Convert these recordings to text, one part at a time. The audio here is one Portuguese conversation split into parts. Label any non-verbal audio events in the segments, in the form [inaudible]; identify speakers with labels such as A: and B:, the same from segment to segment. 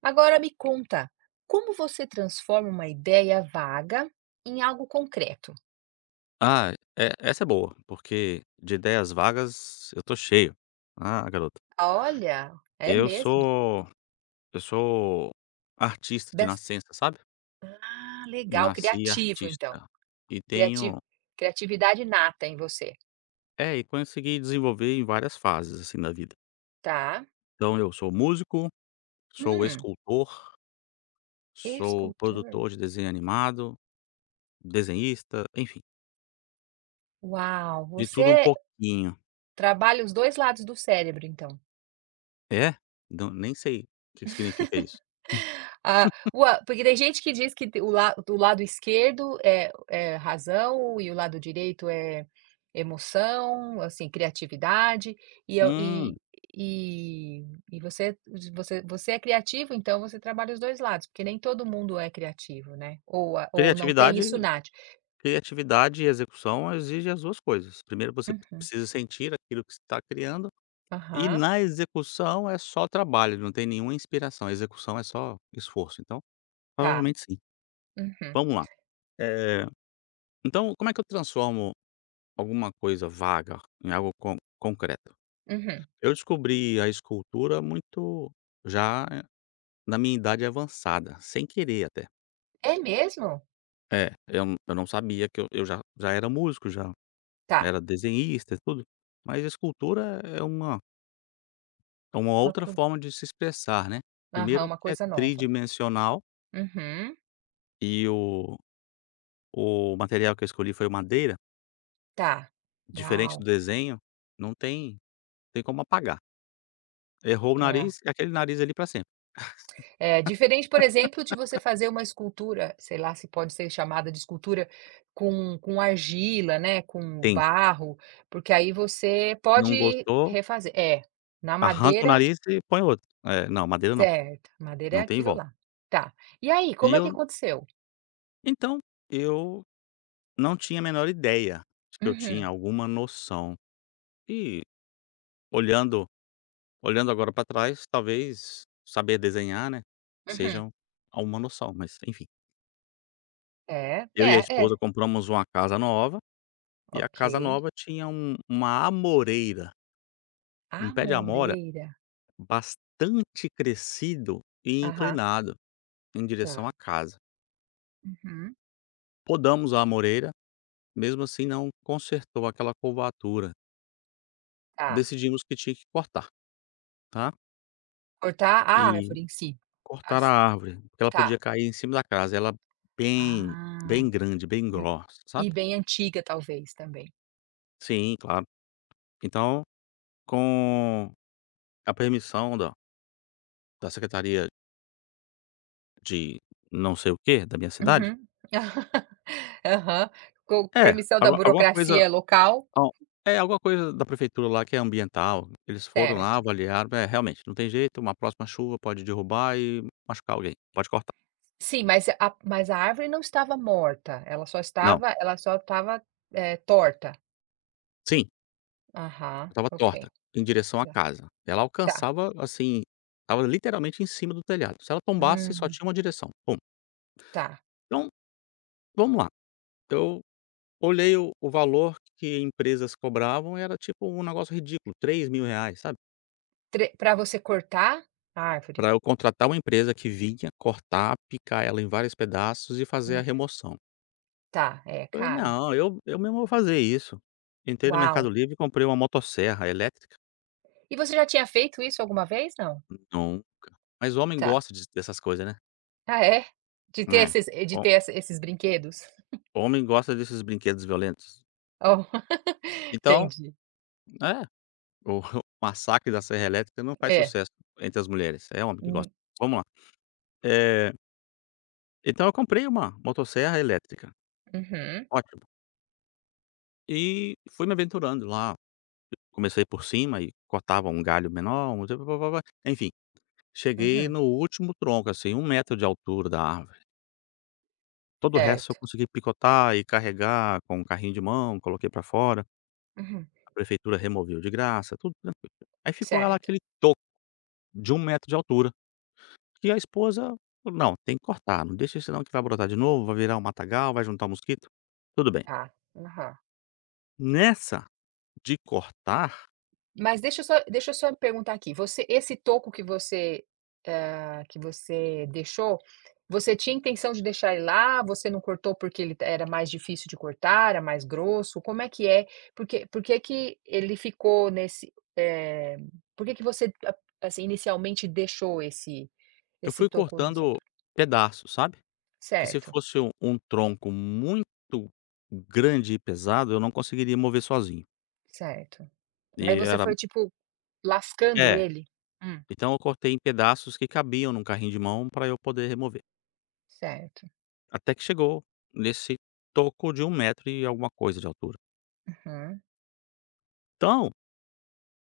A: Agora me conta, como você transforma uma ideia vaga em algo concreto?
B: Ah, essa é boa, porque de ideias vagas eu tô cheio. Ah, garoto,
A: Olha, é
B: eu
A: mesmo?
B: sou eu sou artista de
A: Bas
B: nascença, sabe?
A: Ah, legal,
B: Nasci
A: criativo então.
B: artista e
A: Criati
B: tenho
A: Criatividade inata em você,
B: e consegui desenvolver em várias fases, assim, da vida.
A: tá.
B: Então eu sou músico, sou
A: Hum,
B: escultor, sou
A: escultor.
B: produtor de desenho animado, desenhista, enfim,
A: Uau,
B: de tudo um
A: você
B: pouquinho.
A: trabalha os 2 lados do cérebro então?
B: É? Não, nem sei o que significa isso.
A: Ah, ua porque tem gente que diz que te o la o lado esquerdo é razão e o lado direito é emoção, assim, criatividade, e eu
B: Hum,
A: e e você é criativo, então você trabalha os 2 lados, porque nem todo mundo é criativo, né, ou não tem isso
B: criatividade
A: nato.
B: Criatividade e execução exige as 2 coisas. Primeiro você
A: Uhum.
B: precisa sentir aquilo que você está criando, e
A: Aham.
B: na execução é só trabalho, não tem nenhuma inspiração, a execução é só esforço, então,
A: Tá.
B: provavelmente sim.
A: Uhum.
B: Vamos lá, eh, então como é que eu transformo alguma coisa vaga em algo concreto?
A: Uhum.
B: Eu descobri a escultura muito já na minha idade avançada, sem querer até.
A: É mesmo?
B: É, eu não sabia que eu já era músico já.
A: Tá.
B: Era desenhista e tudo, mas escultura é uma
A: Uma
B: outra
A: coi
B: forma de se expressar, né.
A: Aham,
B: Primeiro
A: uma
B: que é
A: coisa nova.
B: tridimensional
A: Uhum.
B: e o material que eu escolhi foi madeira,
A: Tá.
B: diferente
A: Uau.
B: do desenho, não tem como apagar. Errou o
A: É.
B: nariz, é aquele nariz ali para sempre.
A: É, diferente, por exemplo, de você fazer uma escultura, sei lá se pode ser chamada de escultura, com argila, né, com
B: Tem,
A: barro, porque aí você
B: não
A: pode
B: gostou,
A: refazer é, na
B: arranca o
A: madeira,
B: nariz e põe outro. É, não, madeira não,
A: certo, madeira é
B: não tem
A: aquilo
B: volta.
A: lá. Tá. E aí,
B: E
A: como é que
B: eu
A: aconteceu?
B: então, eu não tinha a menor ideia de que eu tinha
A: Uhum,
B: alguma noção. E olhando Olhando agora para trás, talvez saber desenhar, né,
A: uhum.
B: seja uma noção, mas enfim.
A: É,
B: Eu e a
A: é, é.
B: esposa compramos uma casa nova, e a
A: Ok.
B: casa nova tinha uma amoreira, um pé de amora
A: Amoreira.
B: bastante crescido e
A: Aham.
B: inclinado em direção
A: Tá.
B: à casa.
A: Uhum.
B: Podamos a amoreira, mesmo assim não consertou aquela curvatura.
A: Tá.
B: Decidimos que tinha que cortar, tá,
A: Cortar a
B: e
A: árvore em si.
B: cortar a
A: As
B: árvore, porque ela
A: Tá.
B: podia cair em cima da casa, ela bem bem
A: Ah.
B: grande, bem grossa,
A: E
B: sabe.
A: bem antiga talvez também.
B: Sim, claro. Então, com a permissão da secretaria de não sei o que da minha cidade,
A: Uhum. [laughs] Aham. Com
B: é,
A: permissão da
B: algu alguma coisa
A: burocracia local,
B: al alguma coisa da prefeitura lá que é ambiental, eles foram lá,
A: certo.
B: avaliaram, realmente, não tem jeito, uma próxima chuva pode derrubar e machucar alguém, pode cortar.
A: Sim, mas a árvore não estava morta, ela só
B: Não.
A: estava ela só estava, torta.
B: Sim,
A: Aham,
B: eu estava
A: ok.
B: torta, em direção à
A: Tá,
B: casa. Ela
A: tá.
B: alcançava, assim, estava literalmente em cima do telhado. Se ela tombasse, só
A: Hum,
B: tinha uma direção, pum.
A: tá.
B: Então, vamos lá, eu Olhei o valor que empresas cobravam, era tipo um negócio ridículo, R$ 3.000, sabe,
A: Para você cortar a árvore?
B: para eu contratar uma empresa que vinha cortar, picar ela em vários pedaços e fazer a
A: Hum,
B: remoção.
A: tá, é
B: Falei:
A: caro.
B: "Não, eu mesmo vou fazer isso". Entrei no
A: Uau.
B: Mercado Livre e comprei uma motosserra elétrica.
A: E você já tinha feito isso alguma vez, não?
B: Não, mas homem
A: Tá.
B: gosta de dessas coisas, né.
A: Ah é? De ter
B: É,
A: esses de
B: ho
A: ter essa esses brinquedos? [laughs]
B: homem gosta desses brinquedos violentos.
A: Oh, [laughs]
B: Então
A: entendi.
B: é, o [laughs] massacre da serra elétrica não faz
A: É.
B: sucesso entre as mulheres, é homem que gosta. Vamos lá, eh Então eu comprei uma motosserra elétrica,
A: Uhum,
B: ótimo, e fui me aventurando lá, comecei por cima e cortava um galho menor, enfim, cheguei
A: uhum.
B: no último tronco, assim, 1 metro de altura da árvore, todo o resto eu
A: Certo.
B: consegui picotar e carregar com um carrinho de mão, coloquei pra fora,
A: Uhum.
B: a prefeitura removeu de graça, tudo tranquilo. Aí ficou lá
A: Certo.
B: aquele toco de 1 metro de altura, que a esposa falou: "Não, tem que cortar, não deixa isso não que vai brotar de novo, vai virar um matagal, vai juntar mosquito", tudo bem.
A: Tá. Aham.
B: Nessa de cortar
A: Mas deixa eu só perguntar aqui, você esse toco que você, que você deixou, você tinha intenção de deixar ele lá? Você não cortou porque ele era mais difícil de cortar, era mais grosso? Como é que é? Por que que ele ficou nesse, por que que você a assim, inicialmente deixou esse
B: Eu
A: esse
B: fui
A: toco nessa
B: cortando
A: altura?
B: pedaços, sabe, porque se
A: Certo,
B: fosse um tronco muito grande e pesado, eu não conseguiria mover sozinho,
A: certo. Aí
B: e
A: você
B: era
A: foi, tipo, lascando
B: é,
A: ele? Hum.
B: então eu cortei em pedaços que cabiam num carrinho de mão para eu poder remover,
A: Certo.
B: até que chegou nesse toco de 1 metro e alguma coisa de altura.
A: Uhum,
B: Então,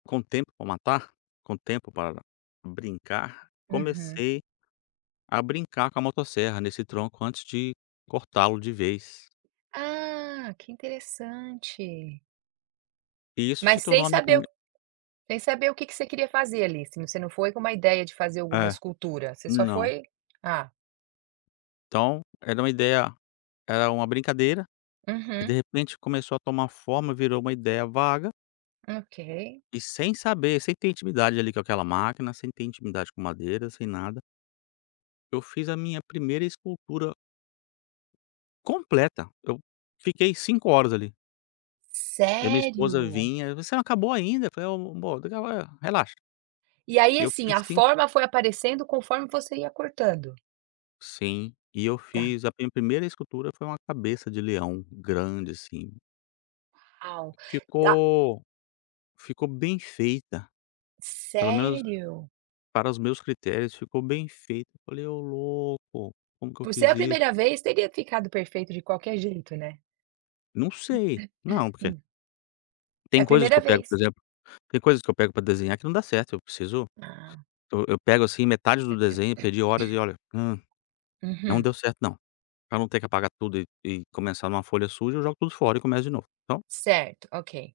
B: com tempo para matar, com tempo para brincar,
A: uhum.
B: comecei a brincar com a motosserra nesse tronco antes de cortá-lo de vez,
A: Ah, que interessante.
B: e isso se
A: Mas sem
B: tornou a minha
A: saber
B: primeira,
A: o sem saber o que que você queria fazer ali, se você não foi com uma ideia de fazer alguma
B: é,
A: escultura, você só
B: não.
A: foi ah,
B: Então, era uma brincadeira, aí de
A: uhum,
B: repente começou a tomar forma, virou uma ideia vaga,
A: ok.
B: e sem saber, sem ter intimidade ali com aquela máquina, sem ter intimidade com madeira, sem nada, eu fiz a minha primeira escultura completa. Eu fiquei 5 horas ali. E a minha esposa
A: Sério?
B: vinha: "Você não acabou ainda?" Eu falei: "Ô amor, daqui a pouco relaxa".
A: E aí,
B: E eu
A: assim,
B: fiz
A: a
B: sim
A: forma foi aparecendo conforme você ia cortando?
B: sim, e eu
A: Tá.
B: fiz a minha primeira escultura foi uma cabeça de leão grande, assim.
A: Uau. Da
B: Ficou ficou bem feita, pelo menos
A: Sério?
B: para os meus critérios ficou bem feito. Eu falei: "Ô louco, como que eu
A: Por ser
B: fiz
A: a
B: isso?".
A: primeira vez, teria ficado perfeito de qualquer jeito, né?
B: Não sei.
A: Hum.
B: Não, porque
A: Hum. É
B: tem
A: a
B: coisas que
A: primeira
B: eu pego,
A: vez.
B: por exemplo, tem coisas que eu pego pra desenhar que não dá certo,
A: Ah,
B: eu pego, assim, metade do desenho, perdi horas e olha, não
A: uhum.
B: deu certo não. Pra não ter que apagar tudo e começar numa folha suja, eu jogo tudo fora e começo de novo. Então,
A: Certo, ok.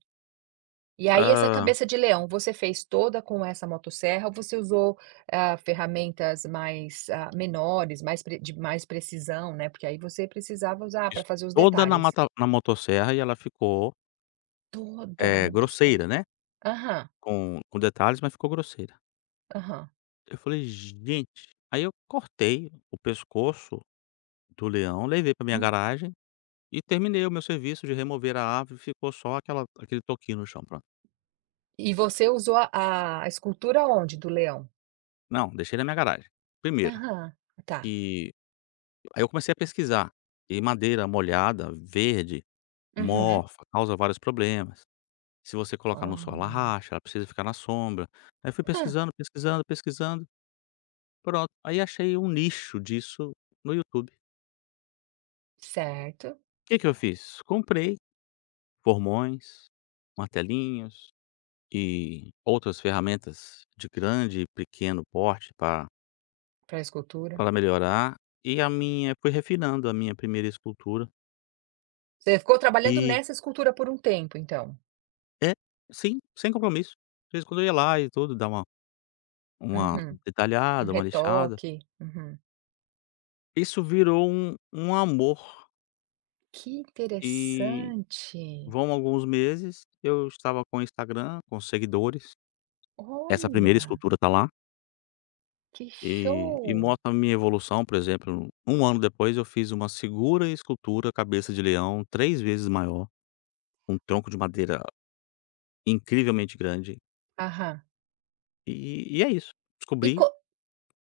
A: E aí essa
B: hã,
A: cabeça de leão, você fez toda com essa motosserra ou você usou, ferramentas mais, menores, mais precisão, né, porque aí você precisava usar
B: fiz
A: para fazer os
B: toda
A: detalhes.
B: na motosserra e ela ficou,
A: Toda na motosserra.
B: grosseira, né,
A: Aham,
B: com detalhes, mas ficou grosseira.
A: aham.
B: Eu falei: "Gente". Aí eu cortei o pescoço do leão, levei para minha
A: Hum.
B: garagem e terminei o meu serviço de remover a árvore, ficou só aquela aquele toquinho no chão, pronto.
A: E você usou a escultura onde do leão?
B: Não, deixei na minha garagem. Primeiro,
A: Aham, tá.
B: e aí eu comecei a pesquisar, e madeira molhada, verde,
A: Uhum.
B: morfa, causa vários problemas. Se você colocar no sol, ela
A: Olha.
B: racha, ela precisa ficar na sombra. Aí fui
A: Hã.
B: pesquisando, pesquisando, pesquisando, pronto. Aí achei um nicho disso no YouTube.
A: Certo,
B: O que que eu fiz? Comprei formões, martelinhos e outras ferramentas de grande e pequeno porte para
A: pra escultura.
B: para melhorar, e a minha fui refinando a minha primeira escultura
A: Você ficou trabalhando
B: e
A: nessa escultura por um tempo então?
B: é, sim, sem compromisso. De vez em quando eu ia lá e tudo, dar uma
A: Uhum. Um
B: detalhada, uma lixada.
A: retoque. Uhum.
B: Isso virou um amor
A: Que
B: e
A: interessante!
B: vão alguns meses, eu estava com o Instagram, com seguidores, essa primeira
A: Olha,
B: escultura está lá.
A: que
B: E
A: show!
B: mostra a minha evolução, por exemplo, um ano depois eu fiz uma segura escultura cabeça de leão 3 vezes maior, um tronco de madeira incrivelmente grande,
A: Aham.
B: e é isso,
A: E
B: descobri
A: co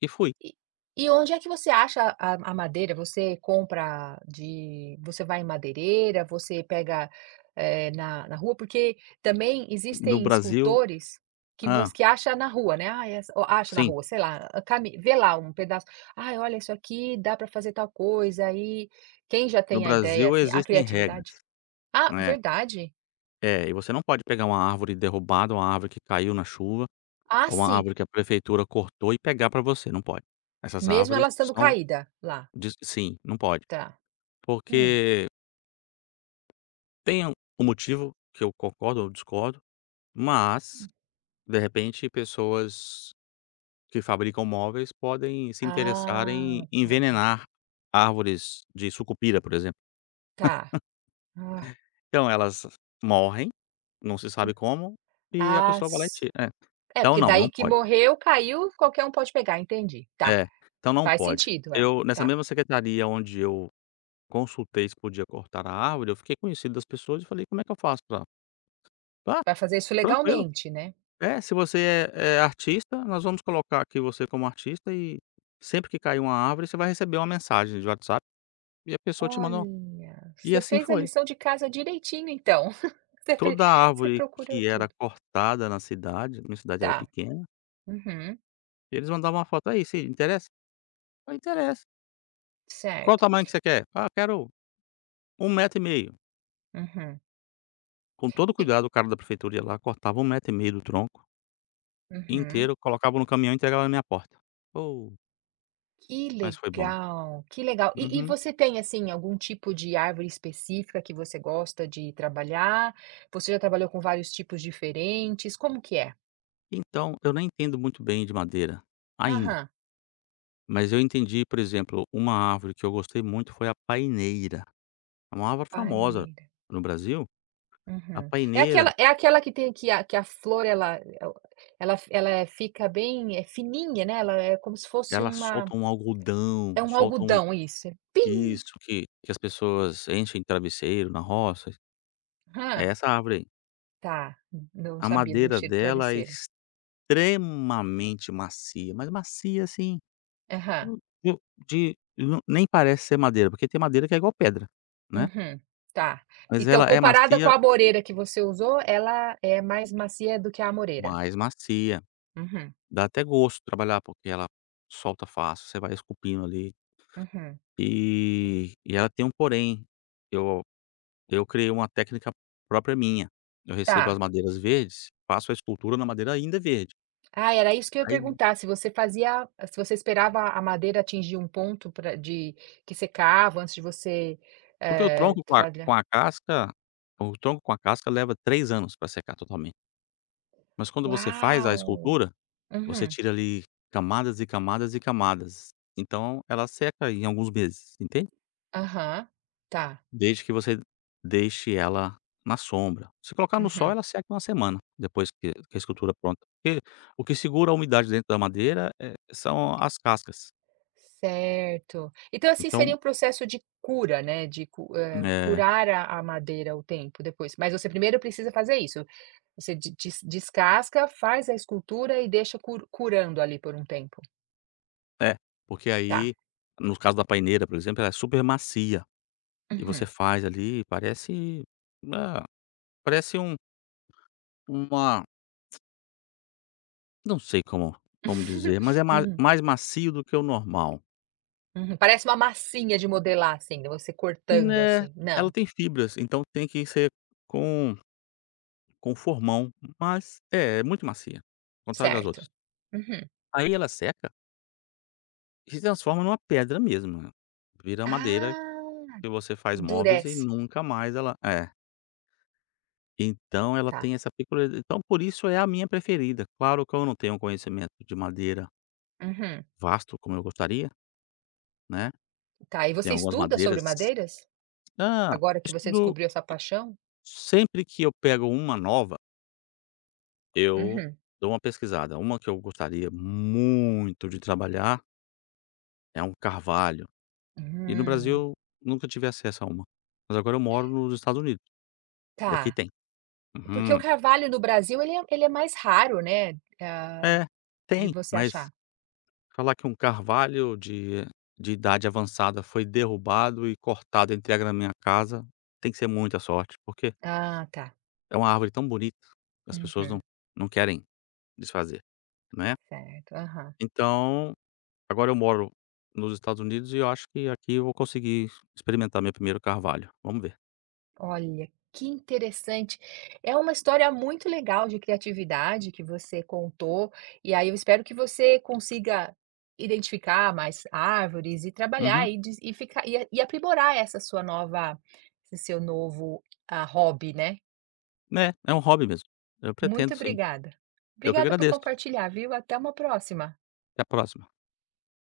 B: e fui.
A: e e onde é que você acha a madeira? Você compra de você vai em madeireira, você pega, na rua? Porque também
B: No
A: existem
B: Brasil
A: escultores
B: Ah,
A: que acha na rua, né, "Ah, essa" ou acha na
B: sim,
A: rua, sei lá, a cami vê lá um pedaço, Ah, olha, isso aqui dá para fazer tal coisa", aí quem já
B: no
A: tem a ideia,
B: Brasil
A: assim, a
B: existem regras,
A: criatividade? Ah,
B: né.
A: verdade?
B: É, e você não pode pegar uma árvore derrubada, uma árvore que caiu na chuva,
A: Ah,
B: ou uma
A: sim.
B: árvore que a prefeitura cortou e pegar para você, não pode. Essas
A: Mesmo ela
B: árvores
A: estando
B: são,
A: caída lá?
B: diz sim, não pode,
A: Tá. Hum.
B: porque tem um motivo que eu concordo ou discordo, mas, de repente, pessoas que fabricam móveis podem se interessar em
A: Ah, pode.
B: envenenar árvores de sucupira, por exemplo.
A: Tá. Ah,
B: Então elas morrem, não se
A: hum.
B: sabe como, e a
A: Ah,
B: pessoa vai lá e
A: s
B: tira. É.
A: é,
B: Então
A: porque
B: não,
A: daí
B: não
A: que
B: pode.
A: morreu, caiu, qualquer um pode pegar, entendi. Tá,
B: É, então não
A: faz
B: pode.
A: sentido, é.
B: Eu nessa
A: Tá.
B: mesma secretaria onde eu consultei se podia cortar a árvore, eu fiquei conhecido das pessoas e falei: "Como é que eu faço pra". "Ah,
A: Vai fazer isso
B: tranquilo".
A: legalmente, né.
B: É, se você é artista, nós vamos colocar aqui você como artista e sempre que cair uma árvore, você vai receber uma mensagem de WhatsApp e a pessoa te mandou,
A: Olha,
B: e
A: você
B: assim
A: fez a
B: foi.
A: lição de casa direitinho então. [laughs] Você fe
B: Toda
A: Você
B: árvore
A: procurou
B: que era
A: tudo.
B: cortada na cidade, minha cidade era
A: Tá.
B: pequena,
A: Uhum.
B: eles mandavam uma foto: "Aí, se interessa?" "Ah, interessa". "Qual o
A: Certo.
B: tamanho que você quer?" "Ah, eu quero um metro e meio".
A: Uhum.
B: Com todo
A: E
B: cuidado, o cara da prefeitura ia lá, cortava um metro e meio do tronco
A: uhum.
B: inteiro, colocava no caminhão e entregava na minha porta. Oh,
A: Que
B: mas foi bom.
A: legal, que legal. E
B: Uhum.
A: você tem, assim, algum tipo de árvore específica que você gosta de trabalhar? Você já trabalhou com vários tipos diferentes, como que é?
B: Então, eu não entendo muito bem de madeira, ainda.
A: Aham,
B: Mas eu entendi, por exemplo, uma árvore que eu gostei muito foi a paineira. É uma árvore famosa
A: paineira.
B: no Brasil. A
A: Uhum. É
B: paineira,
A: aquela é aquela que tem que a flor ela fica bem, fininha, né, ela é como se fosse
B: ela
A: uma
B: solta um algodão,
A: é um
B: solta um
A: algodão isso, É pim.
B: isso que as pessoas enchem travesseiro na roça, é
A: Hã,
B: essa árvore aí.
A: tá, não
B: A
A: sabia do
B: madeira
A: cheiro do
B: dela é
A: travesseiro.
B: extremamente macia, mas macia, assim,
A: Aham.
B: eu de não nem parece ser madeira, porque tem madeira que é igual pedra, né,
A: Uhum, tá.
B: mas
A: Então,
B: ela é
A: comparada com
B: macia,
A: a amoreira que você usou, ela é mais macia do que a amoreira.
B: mais macia.
A: Uhum,
B: Dá até gosto trabalhar, porque ela solta fácil, você vai esculpindo ali.
A: uhum.
B: E ela tem um porém, eu eu criei uma técnica própria minha. Eu recebo as
A: Tá.
B: madeiras verdes, faço a escultura na madeira ainda verde.
A: Ah, era isso que eu ia
B: Aí
A: perguntar, se você esperava a madeira atingir um ponto pra de que secava antes de você,
B: porque o tronco
A: falha
B: com a casca leva 3 anos para secar totalmente. Mas quando você faz a
A: uau!
B: escultura, você
A: Uhum,
B: tira ali camadas e camadas e camadas. Então ela seca em alguns meses, entende?
A: aham, tá.
B: Desde que você deixe ela na sombra. Se colocar no sol,
A: Uhum.
B: ela seca em uma semana, depois que a escultura é pronta. Porque o que segura a umidade dentro da madeira, são as cascas.
A: Certo. Então, assim, seria
B: Então,
A: um processo de cura, né,
B: eh
A: curar a madeira o tempo depois, mas você primeiro precisa fazer isso. Você de des descasca, faz a escultura e deixa curando ali por um tempo.
B: é, porque
A: Tá.
B: aí, no caso da paineira, por exemplo, ela é super macia e você
A: Uhum.
B: faz ali, parece, ah, parece uma não sei como dizer, mas é
A: [laughs]
B: ma
A: Uhum,
B: mais macio do que o normal.
A: uhum. Parece uma massinha de modelar, assim, de você cortando,
B: Né,
A: assim.
B: ela
A: Não,
B: tem fibras, então tem que ser com com formão, mas é muito macia, ao contrário das
A: certo.
B: outras.
A: Uhum.
B: Aí ela seca e se transforma numa pedra mesmo, vira madeira
A: Ah,
B: que você faz móveis e
A: endurece.
B: nunca mais ela é. Então ela
A: Tá.
B: tem essa peculiaridade, então por isso é a minha preferida. Claro que eu não tenho um conhecimento de madeira
A: Uhum.
B: vasto como eu gostaria, né,
A: Tá, e
B: tem
A: você
B: algumas
A: estuda sobre
B: madeiras
A: madeiras?
B: ah,
A: Agora que você
B: estudo
A: descobriu essa paixão?
B: sempre que eu pego uma nova, eu
A: Uhum.
B: dou uma pesquisada. Uma que eu gostaria muito de trabalhar é um carvalho. E no
A: Hum,
B: Brasil, nunca tive acesso a uma. Mas agora eu moro nos Estados Unidos, e aqui
A: tá.
B: tem.
A: Porque o
B: Uhum.
A: carvalho no Brasil ele é mais raro, né, ah,
B: É,
A: de
B: tem,
A: você
B: mas
A: achar.
B: falar que um carvalho de idade avançada foi derrubado e cortado entre a minha casa, tem que ser muita sorte, porque
A: Ah, tá.
B: é uma árvore tão bonita, as pessoas não
A: Uhum.
B: não querem desfazer, né.
A: Certo, aham.
B: Então, agora eu moro nos Estados Unidos e eu acho que aqui eu vou conseguir experimentar meu primeiro carvalho, vamos ver.
A: Olha, que interessante. É uma história muito legal de criatividade que você contou, e aí eu espero que você consiga identificar mais árvores e trabalhar
B: Uhum.
A: e des e ficar e a- e aprimorar essa sua nova esse seu novo, hobby, né.
B: É, é um hobby mesmo. Eu
A: Muito
B: pretendo sim.
A: obrigada.
B: Eu que
A: Obrigada por
B: agradeço.
A: compartilhar, viu. Até uma próxima.
B: Até a próxima.